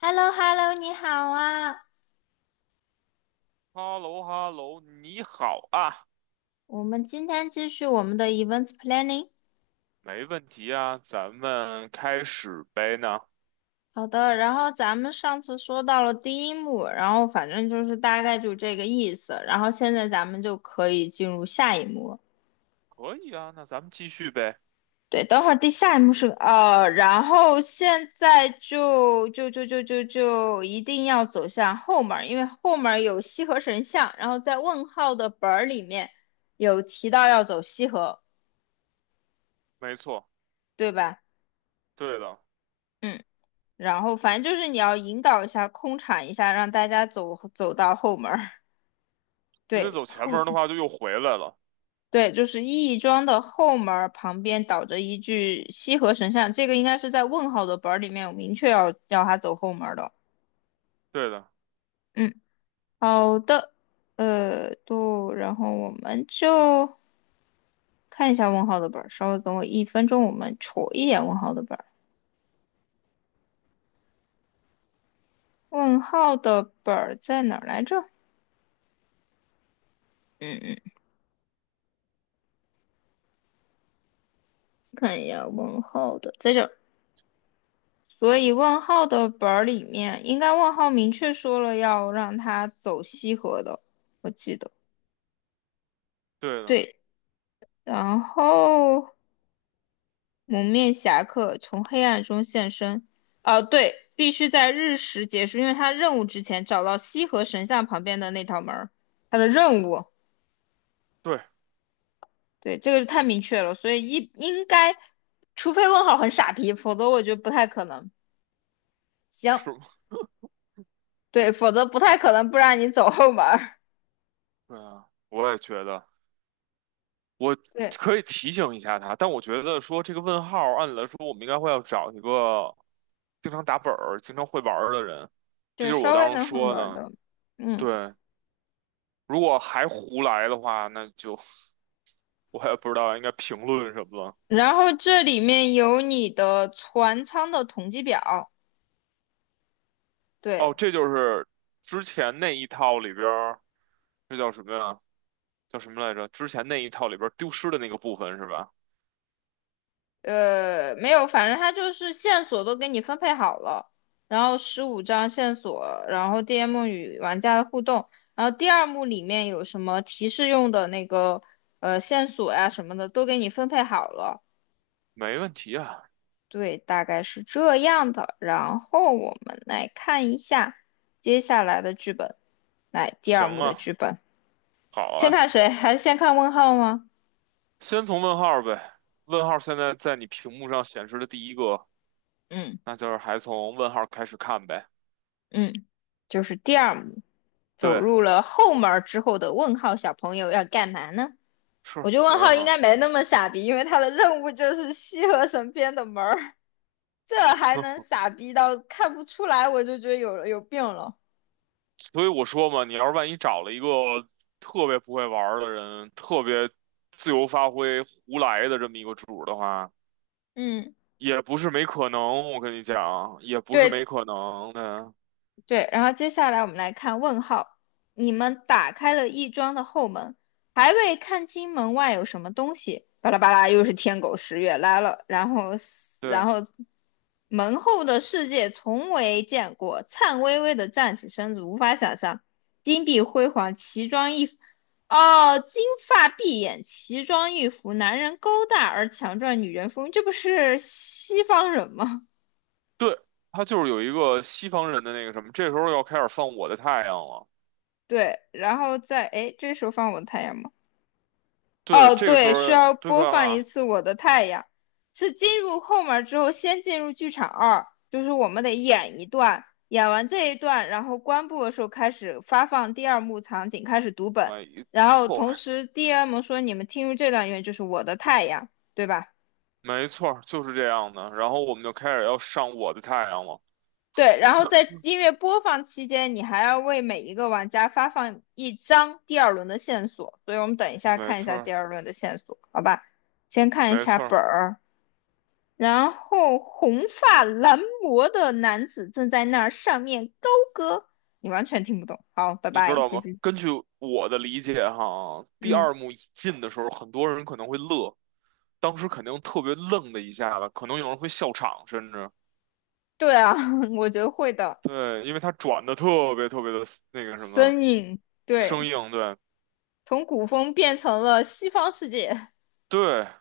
h e l l o h e l l o 你好啊！哈喽哈喽，你好啊。我们今天继续我们的 Events Planning。没问题啊，咱们开始呗呢？好的，然后咱们上次说到了第一幕，然后反正就是大概就这个意思。然后现在咱们就可以进入下一幕了。可以啊，那咱们继续呗。对，等会儿第下一幕是然后现在就一定要走向后门，因为后门有西河神像，然后在问号的本儿里面有提到要走西河，没错，对吧？对的，嗯。然后反正就是你要引导一下，空场一下，让大家走到后门儿。因为对，走前门后，儿的话就又回来了。对，就是义庄的后门儿旁边倒着一具西河神像，这个应该是在问号的本儿里面有明确要他走后门儿的。对的，嗯，好的，对，然后我们就看一下问号的本儿，稍微等我一分钟，我们瞅一眼问号的本儿。问号的本儿在哪儿来着？嗯嗯，看一下问号的，在这所以问号的本儿里面，应该问号明确说了要让他走西河的，我记得。对的，对，然后蒙面侠客从黑暗中现身，哦，对，必须在日食结束，因为他任务之前找到西河神像旁边的那道门儿，他的任务。对，对，这个是太明确了，所以一应该，除非问号很傻逼，否则我觉得不太可能。是，行，对，否则不太可能不让你走后门儿。对啊，我也觉得。我对。可以提醒一下他，但我觉得说这个问号，按理来说我们应该会要找一个经常打本儿经常会玩儿的人，这对，就是我稍微当时能会说玩的。的，嗯，对，如果还胡来的话，那就我也不知道应该评论什么了。然后这里面有你的船舱的统计表，哦，对，这就是之前那一套里边儿，这叫什么呀？叫什么来着？之前那一套里边儿丢失的那个部分是吧？没有，反正它就是线索都给你分配好了，然后15张线索，然后 DM 与玩家的互动，然后第二幕里面有什么提示用的那个线索呀、什么的都给你分配好了，没问题啊，对，大概是这样的，然后我们来看一下接下来的剧本，来第二行幕的啊，剧本。好先啊，看谁？还是先看问号吗？先从问号儿呗。问号儿现在在你屏幕上显示的第一个，嗯那就是还从问号儿开始看呗。嗯，就是第二幕，走对，入了后门儿之后的问号小朋友要干嘛呢？我是，觉得问我也号应很，该没那么傻逼，因为他的任务就是西河神边的门儿，这还能哼。傻逼到看不出来，我就觉得有病了。所以我说嘛，你要是万一找了一个特别不会玩儿的人，特别自由发挥、胡来的这么一个主儿的话。嗯，也不是没可能，我跟你讲，也不是没对，可能的。对，然后接下来我们来看问号。你们打开了亦庄的后门，还未看清门外有什么东西，巴拉巴拉又是天狗食月来了。然后，对然后门后的世界从未见过，颤巍巍的站起身子，无法想象。金碧辉煌，奇装异服。哦，金发碧眼，奇装异服，男人高大而强壮，女人风韵这不是西方人吗？对，他就是有一个西方人的那个什么，这时候要开始放我的太阳了。对，然后在，哎，这时候放我太阳吗？对，哦，这个时对，需候要对播放一吧？次《我的太阳》，是进入后门之后，先进入剧场二，就是我们得演一段，演完这一段，然后关部的时候开始发放第二幕场景，开始读本，没然后错同儿。时 DM 说你们听入这段音乐就是《我的太阳》，对吧？没错儿就是这样的。然后我们就开始要上我的太阳了。对，然后在音乐播放期间，你还要为每一个玩家发放一张第二轮的线索，所以我们等一下没看一错下儿。第二轮的线索，好吧？先看一没下错儿。本儿。然后红发蓝魔的男子正在那儿上面高歌，你完全听不懂。好，拜你知拜，道其吗？实，根据我的理解哈，第嗯，二幕一进的时候，很多人可能会乐，当时肯定特别愣的一下子，可能有人会笑场，甚至。对啊，我觉得会的。对，因为它转的特别特别的那个什么身影，生对，硬，对。从古风变成了西方世界，对。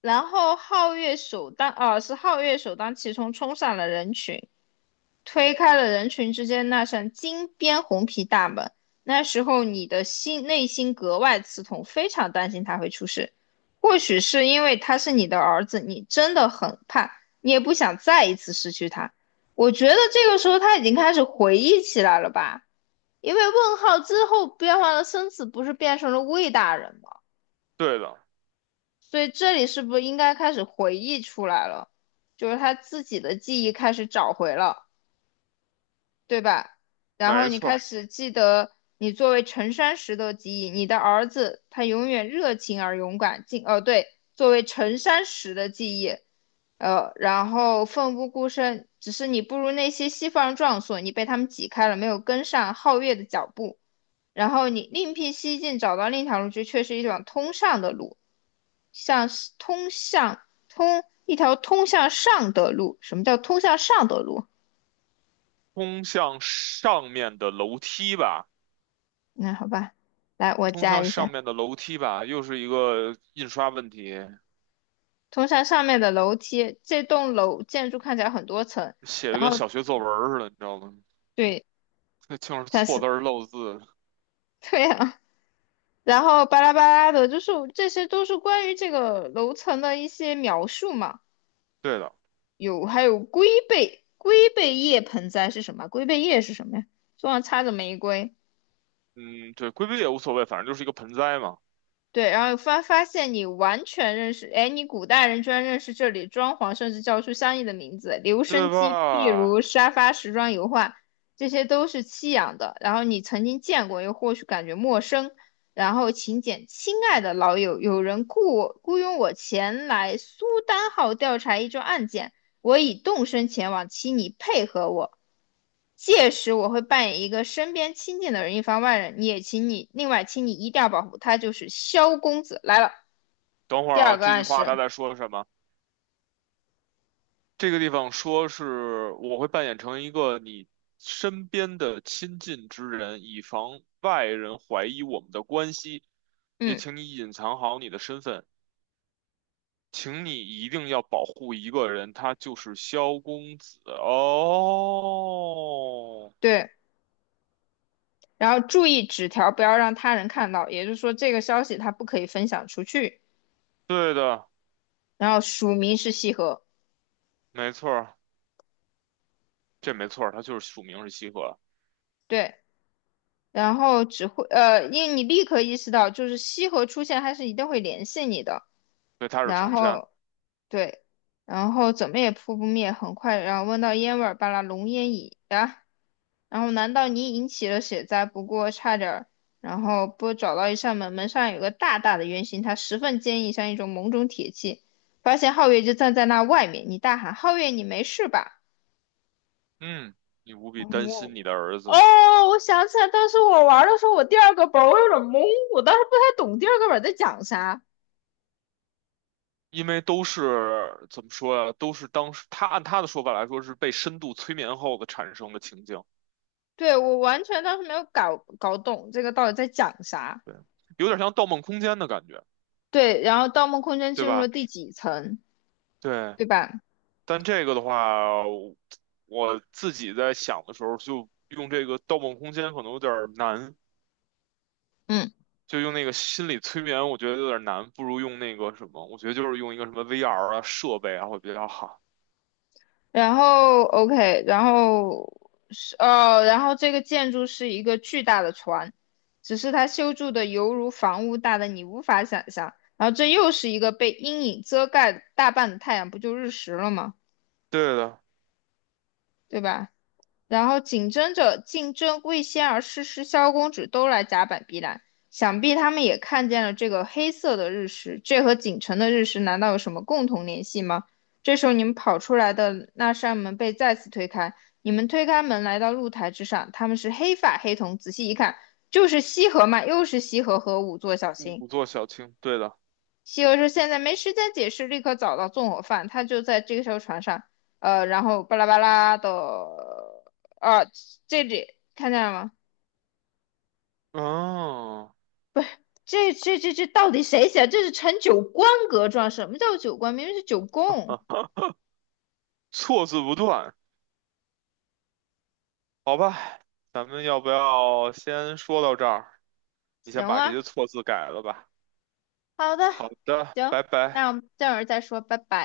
然后皓月首当，啊，是皓月首当其冲冲上了人群。推开了人群之间那扇金边红皮大门。那时候你的心内心格外刺痛，非常担心他会出事。或许是因为他是你的儿子，你真的很怕，你也不想再一次失去他。我觉得这个时候他已经开始回忆起来了吧？因为问号之后变换了生词，不是变成了魏大人吗？对的，所以这里是不是应该开始回忆出来了？就是他自己的记忆开始找回了。对吧？然后没你错儿。开始记得你作为陈山石的记忆，你的儿子他永远热情而勇敢，哦对，作为陈山石的记忆，然后奋不顾身，只是你不如那些西方人壮硕，你被他们挤开了，没有跟上皓月的脚步，然后你另辟蹊径，找到另一条路去，这却是一条通上的路，像是通一条通向上的路。什么叫通向上的路？通向上面的楼梯吧。那好吧，来我通加向一上下。面的楼梯吧，又是一个印刷问题，通向上面的楼梯。这栋楼建筑看起来很多层，写的跟然后小学作文儿似的，你知道吗？对，那就是它错是 字儿漏字。对啊，然后巴拉巴拉的，就是这些都是关于这个楼层的一些描述嘛。对的。还有龟背，龟背叶盆栽是什么？龟背叶是什么呀？桌上插着玫瑰。嗯，对，规避也无所谓，反正就是一个盆栽嘛，对，然后发现你完全认识，哎，你古代人居然认识这里装潢，甚至叫出相应的名字，留对声机、壁吧？炉、沙发、时装、油画，这些都是西洋的。然后你曾经见过，又或许感觉陌生。然后请柬，亲爱的老友，有人雇佣我前来苏丹号调查一桩案件，我已动身前往，请你配合我。届时我会扮演一个身边亲近的人，以防外人。你也请你，另外请你一定要保护他，就是萧公子来了。等会儿第啊，二个这句暗话他示，在说什么？这个地方说是我会扮演成一个你身边的亲近之人，以防外人怀疑我们的关系，也嗯，请你隐藏好你的身份，请你一定要保护一个人，他就是萧公子。哦，对。然后注意纸条不要让他人看到，也就是说这个消息他不可以分享出去。对的，然后署名是西河，没错儿。这没错儿，他就是署名是西河，对。然后只会因为你立刻意识到，就是西河出现，他是一定会联系你的。对，他是然程山。后对，然后怎么也扑不灭，很快，然后闻到烟味儿，把那浓烟已啊，然后难道你引起了血灾？不过差点儿，然后不找到一扇门，门上有个大大的圆形，它十分坚硬，像一种某种铁器。发现皓月就站在那外面，你大喊：“皓月，你没事吧？”嗯，你无比担我心你的儿子。哦，我想起来，当时我玩的时候，我第二个本儿我有点懵，我当时不太懂第二个本儿在讲啥。因为都是怎么说呀、都是当时他按他的说法来说是被深度催眠后的产生的情境，对，我完全当时没有搞懂这个到底在讲啥。对，有点像《盗梦空间》的感觉，对，然后《盗梦空间》对进入吧？了第几层，对，对吧？但这个的话，我自己在想的时候，就用这个《盗梦空间》可能有点儿难，嗯，就用那个心理催眠，我觉得有点儿难，不如用那个什么，我觉得就是用一个什么 VR 啊设备啊会比较好。然后 OK，然后是哦，然后这个建筑是一个巨大的船，只是它修筑的犹如房屋大的你无法想象。然后这又是一个被阴影遮盖大半的太阳，不就日食了吗？对的，对吧？然后竞争魏仙儿、诗诗、萧公子都来甲板避难，想必他们也看见了这个黑色的日食，这和锦城的日食难道有什么共同联系吗？这时候你们跑出来的那扇门被再次推开，你们推开门来到露台之上，他们是黑发黑瞳，仔细一看就是西河嘛，又是西河和仵作小新。五座小青，对的。西游说：“现在没时间解释，立刻找到纵火犯，他就在这艘船上，然后巴拉巴拉的，啊，这里看见了吗？嗯，这到底谁写？这是陈九官格状？什么叫九官？明明是九宫。错字不断。好吧，咱们要不要先说到这儿？你先行把这些啊，错字改了吧。好的，好的，行，拜拜。那我们待会儿再说，拜拜。